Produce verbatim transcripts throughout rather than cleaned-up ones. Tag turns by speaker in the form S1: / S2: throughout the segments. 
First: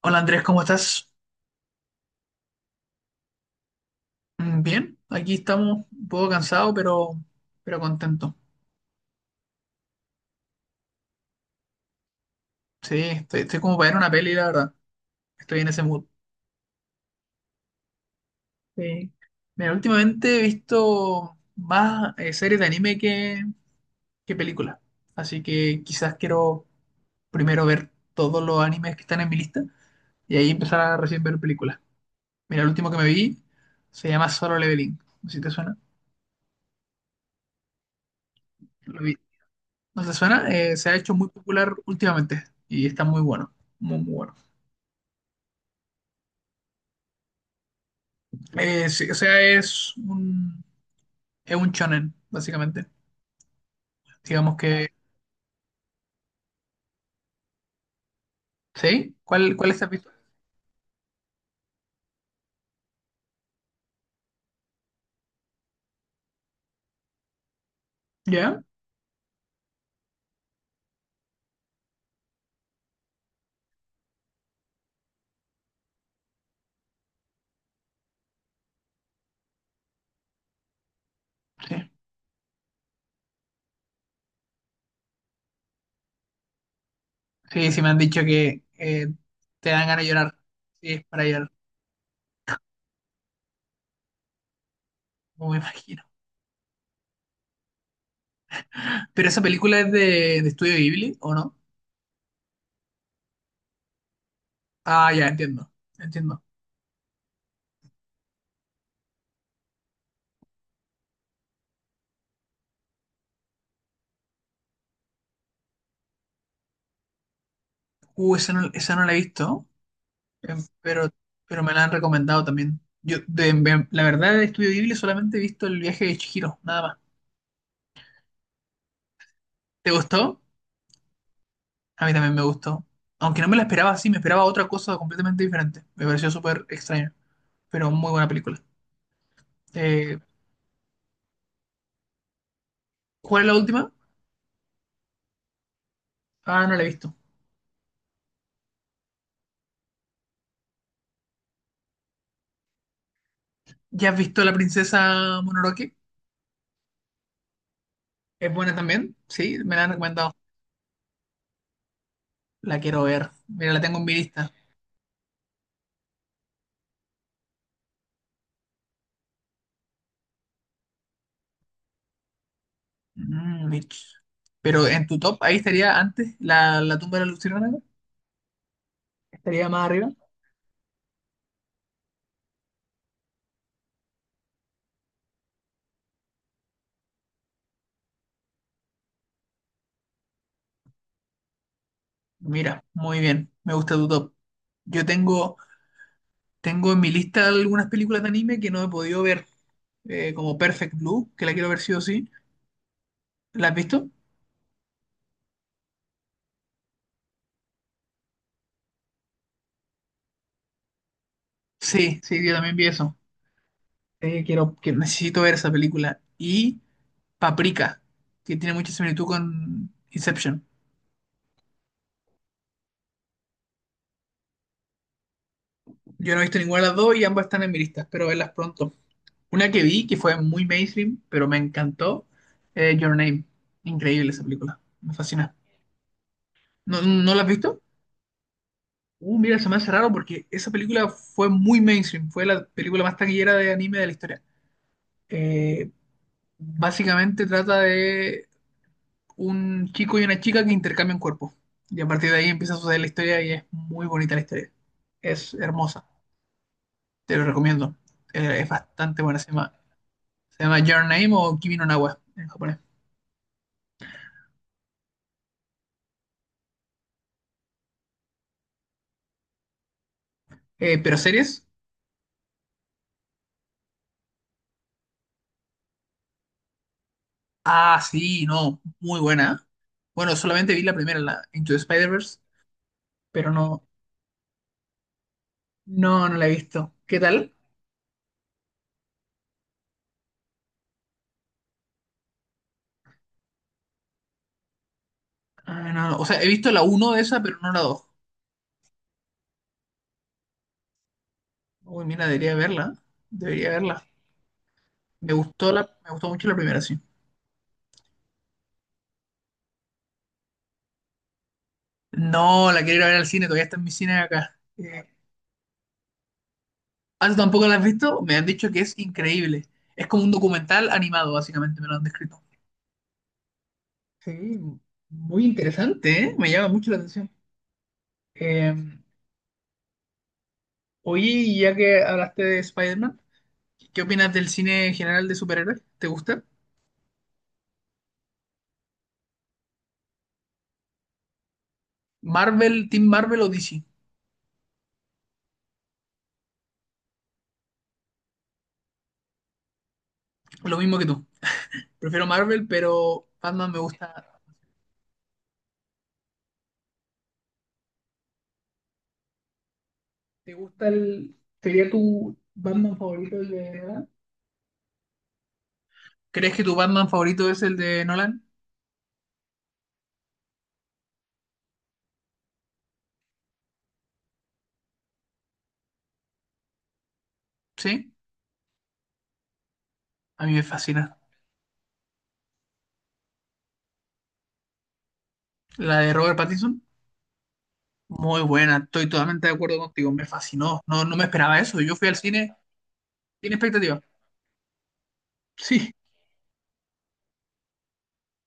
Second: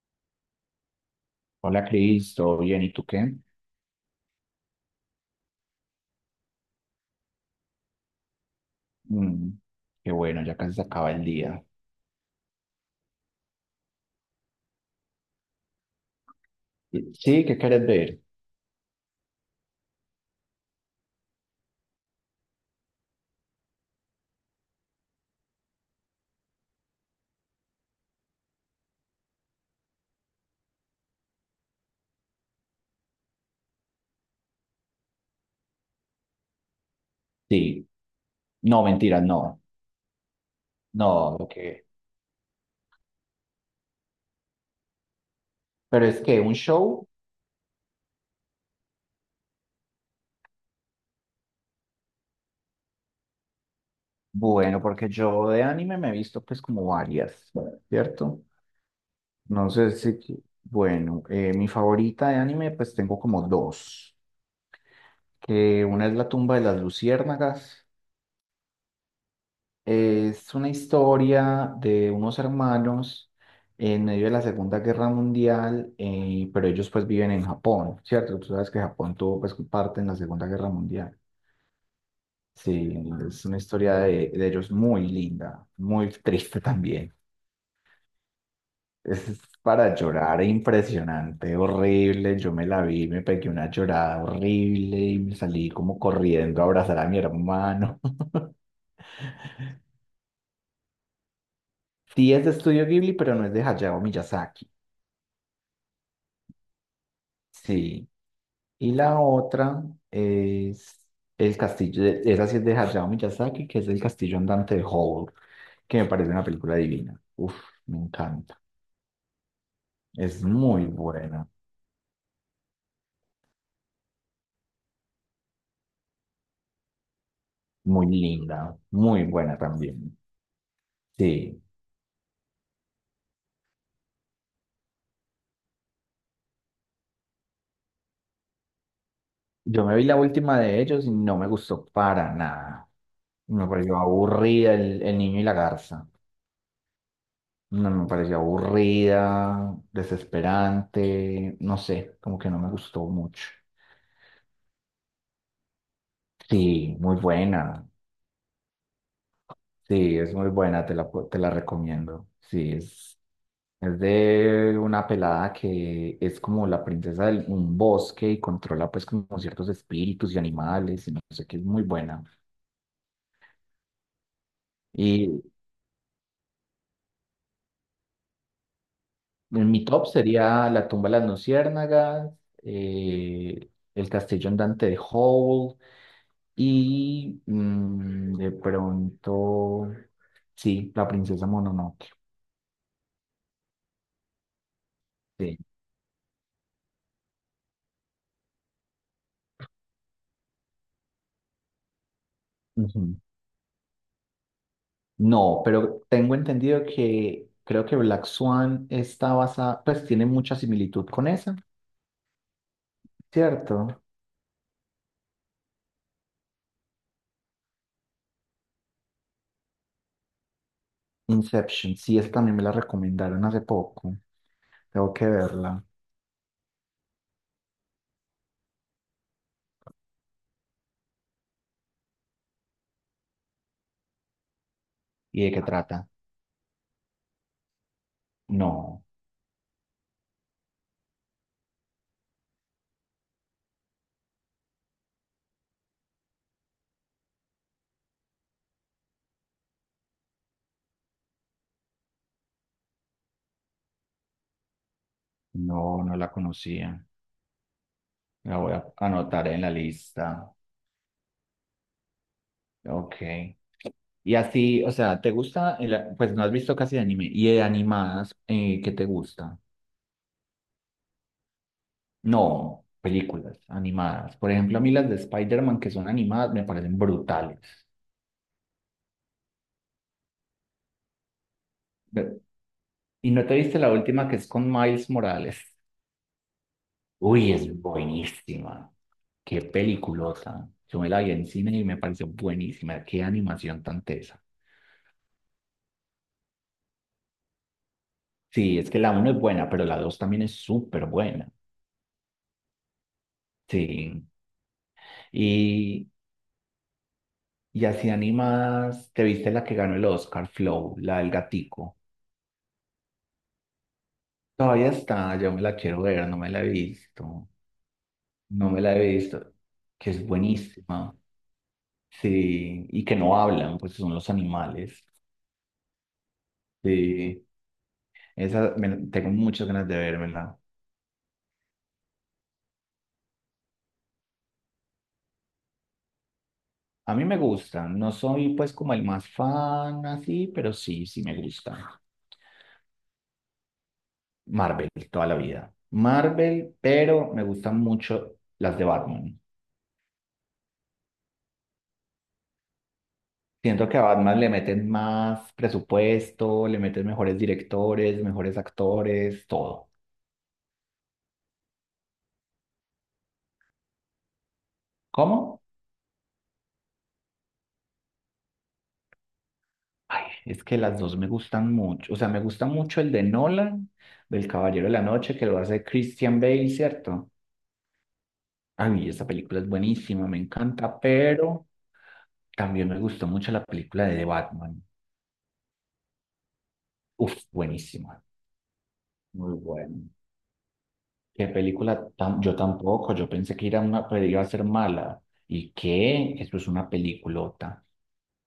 S1: Hola Andrés, ¿cómo estás?
S2: Hola Cris, ¿todo bien? ¿Y tú qué?
S1: Mm, bien, aquí estamos un poco cansado, pero, pero contento.
S2: Mm, qué bueno, ya casi se acaba el día.
S1: Sí, estoy, estoy como para ver una peli, la verdad. Estoy en ese mood.
S2: Sí, ¿qué quieres ver?
S1: Sí. Mira, últimamente he visto más eh, series de anime que, que películas. Así que quizás quiero primero ver todos los animes que están en mi lista y ahí empezar a recién ver películas. Mira, el último que me vi se llama Solo Leveling. No sé si te suena.
S2: Sí, no,
S1: Lo vi.
S2: mentira, no,
S1: ¿No te suena? Eh, se ha hecho muy
S2: no, lo
S1: popular
S2: que...
S1: últimamente y está muy bueno. Muy, muy bueno.
S2: Pero es que un show,
S1: Eh, sí, o sea, es un, es un shonen, básicamente. Digamos
S2: bueno,
S1: que...
S2: porque yo de anime me he visto pues como varias, ¿cierto?
S1: ¿Sí? ¿Cuál,
S2: No
S1: cuál estás
S2: sé
S1: visto?
S2: si, bueno, eh, mi favorita de anime pues tengo como dos, que una es La tumba de las luciérnagas.
S1: ¿Ya?
S2: Es una historia de unos hermanos en medio de la Segunda Guerra Mundial, eh, pero ellos pues viven en Japón, ¿cierto? Tú sabes que Japón tuvo pues parte en la Segunda Guerra Mundial.
S1: Sí.
S2: Sí, es una historia de, de ellos muy linda, muy triste también.
S1: Sí, sí me han dicho que eh,
S2: Es
S1: te dan
S2: para
S1: ganas de llorar.
S2: llorar,
S1: Sí, es para llorar,
S2: impresionante, horrible. Yo me la vi, me pegué una llorada horrible y me
S1: no me
S2: salí como
S1: imagino.
S2: corriendo a abrazar a mi hermano.
S1: ¿Pero esa película es de, de Estudio Ghibli o no?
S2: Sí, es de Estudio Ghibli, pero no es de Hayao Miyazaki.
S1: Ah, ya, entiendo. Entiendo.
S2: Sí. Y la otra es el castillo, de- esa sí es de Hayao Miyazaki, que es el castillo andante de Howl, que me parece una película divina. Uf, me
S1: Uh, esa
S2: encanta.
S1: no, esa no la he visto,
S2: Es
S1: eh,
S2: muy
S1: pero,
S2: buena,
S1: pero me la han recomendado también. Yo, de, de- la verdad, de Estudio Ghibli solamente he visto El viaje de Chihiro, nada más.
S2: muy linda, muy buena
S1: ¿Te
S2: también.
S1: gustó?
S2: Sí,
S1: A mí también me gustó. Aunque no me la esperaba así, me esperaba otra cosa completamente diferente. Me pareció súper extraño, pero muy buena película.
S2: yo me vi la
S1: Eh,
S2: última de ellos y no me gustó para nada.
S1: ¿cuál es la
S2: Me
S1: última?
S2: pareció aburrida el, el niño y la garza.
S1: Ah, no la he visto.
S2: No, me pareció aburrida, desesperante, no sé, como que no me gustó mucho.
S1: ¿Ya has visto La Princesa Mononoke?
S2: Sí, muy buena.
S1: ¿Es buena también? Sí, me la han
S2: Sí,
S1: recomendado.
S2: es muy buena, te la, pu- te la recomiendo. Sí,
S1: La quiero
S2: es,
S1: ver. Mira, la tengo
S2: es
S1: en mi lista.
S2: de una pelada que es como la princesa de un bosque y controla pues como ciertos espíritus y animales y no sé qué, es muy buena.
S1: Mm, bitch. Pero en tu top,
S2: Y
S1: ahí estaría antes la, la tumba de la luciérnaga. Estaría
S2: en mi
S1: más
S2: top
S1: arriba.
S2: sería La tumba de las luciérnagas, eh, El castillo andante de Howl y mm, de pronto, sí, La princesa Mononoke.
S1: Mira, muy bien. Me gusta tu top. Yo tengo,
S2: Sí.
S1: Tengo en mi lista algunas películas de anime que no he podido ver. Eh, como Perfect Blue, que la quiero ver sí o sí. ¿La has visto?
S2: No, pero tengo entendido que creo que Black Swan está basada, pues tiene mucha similitud con esa,
S1: Sí, sí, yo también vi eso.
S2: ¿cierto?
S1: Eh, quiero, que necesito ver esa película. Y Paprika, que tiene mucha similitud con Inception.
S2: Inception, sí, esa también me la recomendaron hace poco. Tengo que verla.
S1: Yo no he visto ninguna de las dos y ambas están en mi lista. Espero verlas pronto. Una que vi, que fue muy mainstream, pero me encantó, eh, Your Name. Increíble esa película. Me
S2: ¿Y de
S1: fascina.
S2: qué trata?
S1: ¿No, no la has visto?
S2: No,
S1: Uh, mira, se me hace raro porque esa película fue muy mainstream. Fue la película más taquillera de anime de la historia. Eh, Básicamente trata de un chico y una chica que intercambian cuerpos. Y a partir de ahí empieza a suceder la historia y es muy bonita la historia. Es
S2: no,
S1: hermosa.
S2: no la conocía.
S1: Te lo recomiendo.
S2: La
S1: Eh, es
S2: voy a
S1: bastante buena. Se
S2: anotar en la
S1: llama,
S2: lista.
S1: se llama Your Name o Kimi no Na wa en japonés.
S2: Ok. Y así, o sea, ¿te gusta? El- pues no has visto casi anime. ¿Y de animadas, eh, qué te gusta?
S1: Eh, ¿pero series?
S2: No, películas animadas. Por ejemplo, a mí las de Spider-Man que son animadas me parecen brutales.
S1: Ah, sí, no. Muy buena. Bueno, solamente vi la primera, la Into the Spider-Verse,
S2: Ve- ¿Y no
S1: pero
S2: te viste
S1: no,
S2: la última que es con Miles Morales?
S1: no, no la he visto. ¿Qué tal?
S2: Uy, es buenísima. Qué peliculota. Yo me la vi en cine y me pareció buenísima. Qué animación tan tesa.
S1: Ah, no, no. O sea, he visto la uno de esa, pero no la dos.
S2: Sí, es que la uno es buena, pero la dos también es súper buena.
S1: Uy, mira, debería verla. Debería verla.
S2: Sí.
S1: Me gustó la,
S2: Y,
S1: me gustó mucho la primera, sí.
S2: y así animadas, ¿te viste la que ganó el Oscar, Flow, la del gatico?
S1: No, la quiero ir a ver al cine, todavía está en mi cine acá.
S2: Todavía
S1: Eh,
S2: está, yo me la quiero ver, no me la he
S1: ¿ah, tú
S2: visto.
S1: tampoco la has visto? Me han dicho
S2: No
S1: que
S2: me la
S1: es
S2: he visto,
S1: increíble. Es
S2: que
S1: como
S2: es
S1: un documental
S2: buenísima.
S1: animado, básicamente, me lo han descrito.
S2: Sí, y que no hablan, pues son los
S1: Sí,
S2: animales.
S1: muy interesante, ¿eh? Me llama mucho la atención.
S2: Sí,
S1: Eh,
S2: esa me- tengo muchas ganas de vérmela.
S1: Oye, y ya que hablaste de Spider-Man, ¿qué opinas del cine general de superhéroes? ¿Te gusta?
S2: A mí me gusta, no soy pues como el más fan así, pero sí, sí me gusta.
S1: ¿Marvel, Team Marvel o D C?
S2: Marvel, toda la vida. Marvel, pero me gustan mucho las de Batman.
S1: Lo mismo que tú. Prefiero Marvel, pero Batman me
S2: Siento que a Batman
S1: gusta.
S2: le meten más presupuesto, le meten mejores directores, mejores actores, todo.
S1: ¿Te gusta el... ¿Sería tu Batman favorito el de verdad?
S2: ¿Cómo?
S1: ¿Crees que tu Batman favorito es el de Nolan?
S2: Ay, es que las dos me gustan mucho. O sea, me gusta mucho el de Nolan, del Caballero de la Noche, que lo hace Christian Bale, ¿cierto?
S1: Sí,
S2: Ay, esa película es buenísima, me
S1: a mí me
S2: encanta,
S1: fascina.
S2: pero también me gustó mucho la película de The Batman.
S1: La de Robert Pattinson,
S2: Uf, buenísima.
S1: muy buena, estoy totalmente de
S2: Muy
S1: acuerdo
S2: buena.
S1: contigo, me fascinó. No, no me
S2: Qué
S1: esperaba eso, yo
S2: película
S1: fui al
S2: tan...
S1: cine
S2: Yo tampoco, yo
S1: sin
S2: pensé que era
S1: expectativa.
S2: una, pues, iba a ser mala. ¿Y
S1: Sí,
S2: qué? Eso es una peliculota.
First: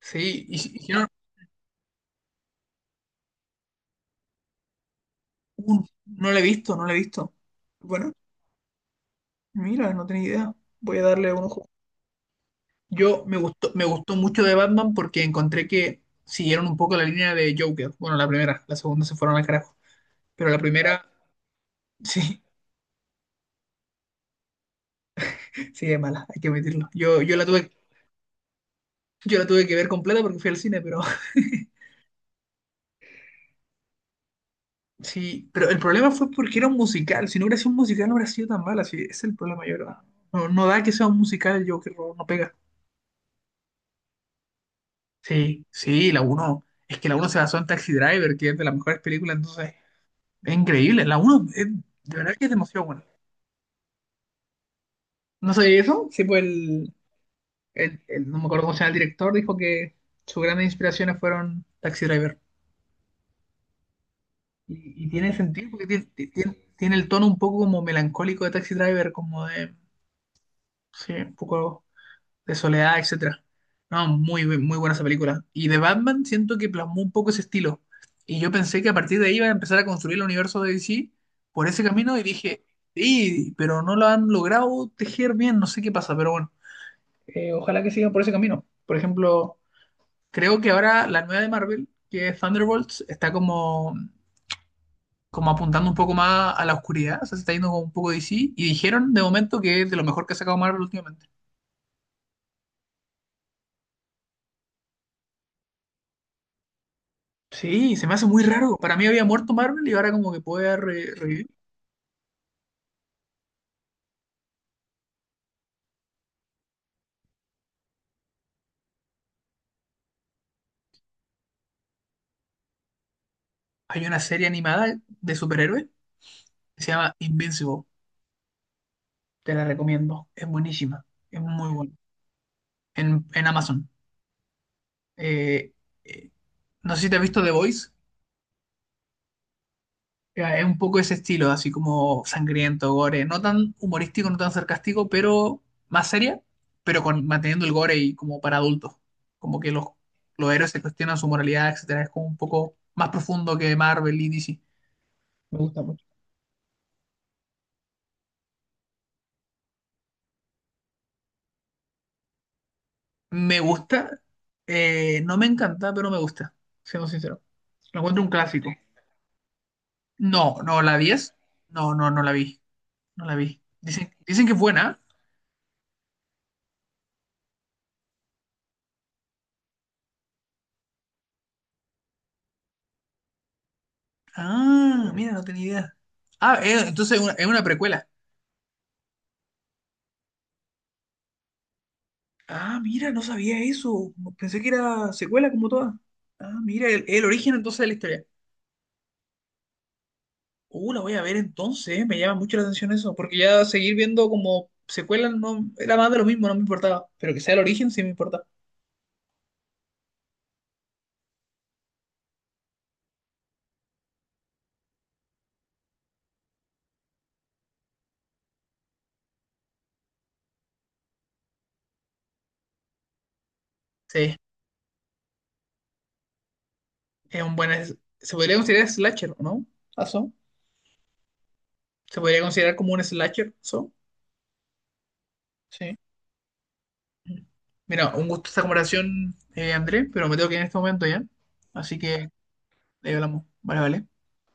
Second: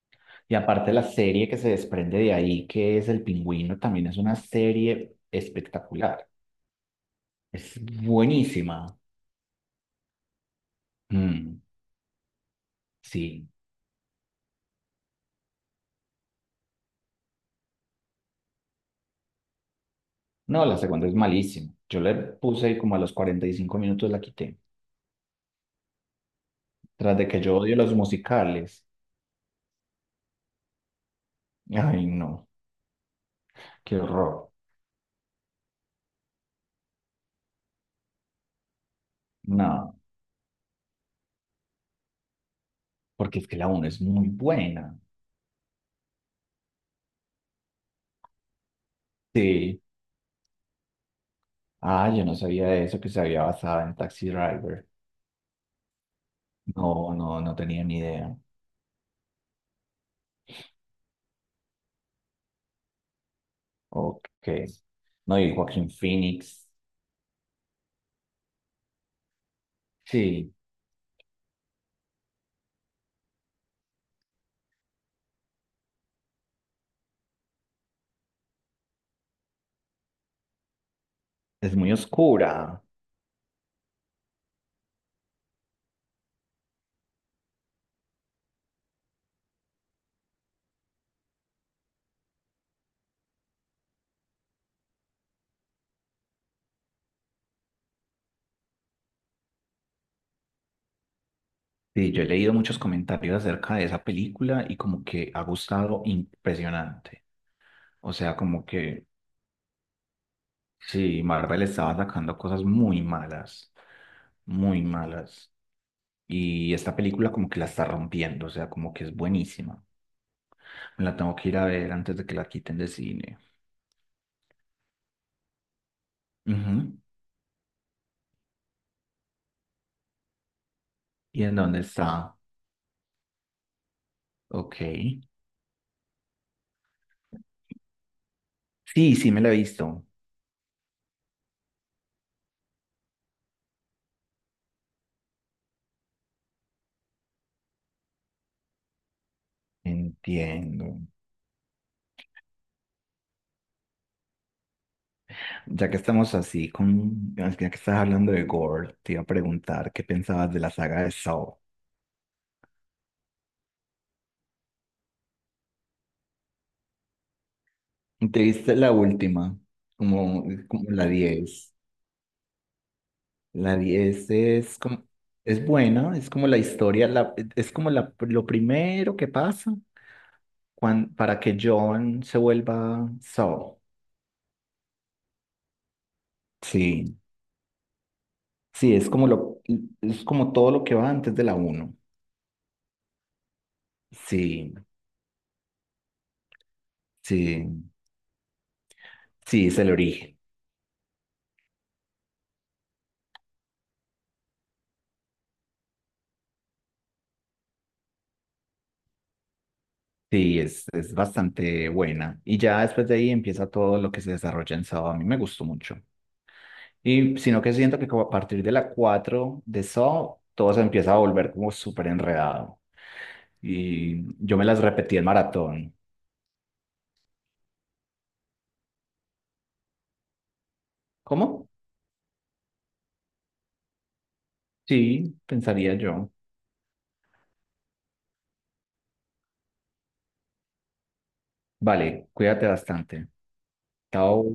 S1: sí,
S2: Y
S1: y, si- y si
S2: aparte la
S1: no,
S2: serie que se desprende de ahí, que es El Pingüino, también es una serie
S1: un-
S2: espectacular.
S1: no la he visto, no la he visto.
S2: Es
S1: Bueno,
S2: buenísima.
S1: mira, no tenía idea, voy a darle un
S2: Mm,
S1: ojo. Yo me
S2: sí.
S1: gustó, me gustó mucho de Batman porque encontré que siguieron un poco la línea de Joker. Bueno, la primera, la segunda se fueron al carajo, pero la
S2: No, la segunda
S1: primera,
S2: es malísima. Yo le
S1: sí.
S2: puse y como a los cuarenta y cinco minutos la quité.
S1: Sí, es mala, hay que admitirlo.
S2: Tras
S1: Yo,
S2: de
S1: yo
S2: que
S1: la
S2: yo
S1: tuve,
S2: odio los musicales.
S1: Yo la tuve que ver completa porque fui al cine, pero
S2: Ay, no. Qué horror.
S1: sí, pero el problema fue porque era un musical. Si no hubiera sido un musical, no hubiera sido tan mala. Sí, ese es el problema, yo
S2: No,
S1: creo. No, no da que sea un musical el Joker, no, no pega.
S2: porque es que la uno es muy buena.
S1: Sí, sí, la uno es que la uno se basó en Taxi Driver, que es de las mejores películas, entonces
S2: Sí.
S1: es increíble. La uno es-
S2: Ah,
S1: de
S2: yo no
S1: verdad que es
S2: sabía de
S1: demasiado
S2: eso,
S1: buena.
S2: que se había basado en Taxi Driver.
S1: No sé eso, sí, pues el,
S2: No, no, no tenía ni
S1: el- el-
S2: idea.
S1: no me acuerdo cómo se llama el director, dijo que sus grandes inspiraciones fueron Taxi Driver.
S2: Ok.
S1: Y, y tiene
S2: No, y
S1: sentido porque
S2: Joaquín
S1: tiene, tiene-
S2: Phoenix.
S1: tiene el tono un poco como melancólico de Taxi Driver, como de,
S2: Sí,
S1: sí, un poco de soledad, etcétera. No, muy, bu- muy buena esa película. Y de Batman siento que plasmó un poco ese estilo. Y yo pensé que a partir de ahí iba a empezar a construir el universo de D C por
S2: es
S1: ese
S2: muy
S1: camino y dije,
S2: oscura.
S1: sí, pero no lo han logrado tejer bien, no sé qué pasa, pero bueno, Eh, ojalá que sigan por ese camino. Por ejemplo, creo que ahora la nueva de Marvel, que es Thunderbolts, está como como apuntando un poco más a la oscuridad, o sea, se está yendo como un poco de sí, y dijeron de momento que es de lo mejor que ha sacado Marvel últimamente.
S2: Sí, yo he leído muchos comentarios acerca de esa película y como que ha gustado impresionante.
S1: Sí, se
S2: O
S1: me hace
S2: sea,
S1: muy
S2: como
S1: raro. Para
S2: que
S1: mí había muerto Marvel y ahora como que puede re-
S2: sí,
S1: revivir.
S2: Marvel estaba sacando cosas muy malas, muy malas. Y esta película como que la está rompiendo, o sea, como que es buenísima. Me la tengo que ir a ver antes de que la quiten de cine.
S1: Hay una serie animada de superhéroes que se
S2: Ujú.
S1: llama Invincible. Te la recomiendo. Es buenísima. Es
S2: ¿Y en
S1: muy
S2: dónde
S1: buena.
S2: está?
S1: En, en Amazon.
S2: Ok.
S1: Eh, eh, no sé si te has visto The Voice.
S2: Sí, sí, me la he visto.
S1: Ya, es un poco ese estilo, así como sangriento, gore, no tan humorístico, no tan sarcástico, pero más seria, pero con, manteniendo el gore y como para adultos. Como que los, los héroes se
S2: Entiendo.
S1: cuestionan su moralidad, etcétera. Es como un poco más profundo que Marvel y D C. Me gusta
S2: Ya que
S1: mucho.
S2: estamos así con, ya que estás hablando de Gore, te iba a preguntar qué pensabas de la saga de Saw.
S1: Me gusta, eh, no me encanta, pero me gusta, siendo sincero. Lo encuentro un
S2: ¿Te
S1: clásico.
S2: viste la última? Como,
S1: No, no,
S2: como
S1: la
S2: la
S1: diez,
S2: diez.
S1: no, no, no la vi, no la vi.
S2: La
S1: Dicen,
S2: diez
S1: dicen que es
S2: es
S1: buena.
S2: como, es buena, es como la historia, la, es como la, lo primero que pasa cuan- para que John se vuelva Saul.
S1: Ah, mira, no tenía idea. Ah, eh,
S2: Sí,
S1: entonces es una, es una precuela.
S2: sí, es como lo, es como todo lo que va antes de la uno.
S1: Ah, mira, no sabía eso. Pensé que
S2: Sí,
S1: era secuela como todas. Ah, mira, el, el origen
S2: sí,
S1: entonces de la historia.
S2: sí, es el origen.
S1: Uh, la voy a ver entonces, ¿eh? Me llama mucho la atención eso, porque ya seguir viendo como secuela no era más de lo mismo, no me importaba, pero que sea el origen sí me importa.
S2: Sí, es, es bastante buena. Y ya después de ahí empieza todo lo que se desarrolla en Saw. A mí me gustó mucho. Y sino que siento que como a partir de la cuatro de Saw, todo se empieza a volver como súper enredado. Y
S1: Sí,
S2: yo me las repetí en maratón.
S1: es un buen... es- Se podría considerar slasher, ¿o ¿no? ¿Aso?
S2: ¿Cómo?
S1: ¿Se podría considerar como un slasher? ¿So?
S2: Sí, pensaría
S1: Sí.
S2: yo.
S1: Mira, un gusto esta comparación, eh, André, pero me tengo que ir en este momento ya. Así que
S2: Vale, cuídate
S1: ahí
S2: bastante.
S1: hablamos. Vale, vale.
S2: Chao.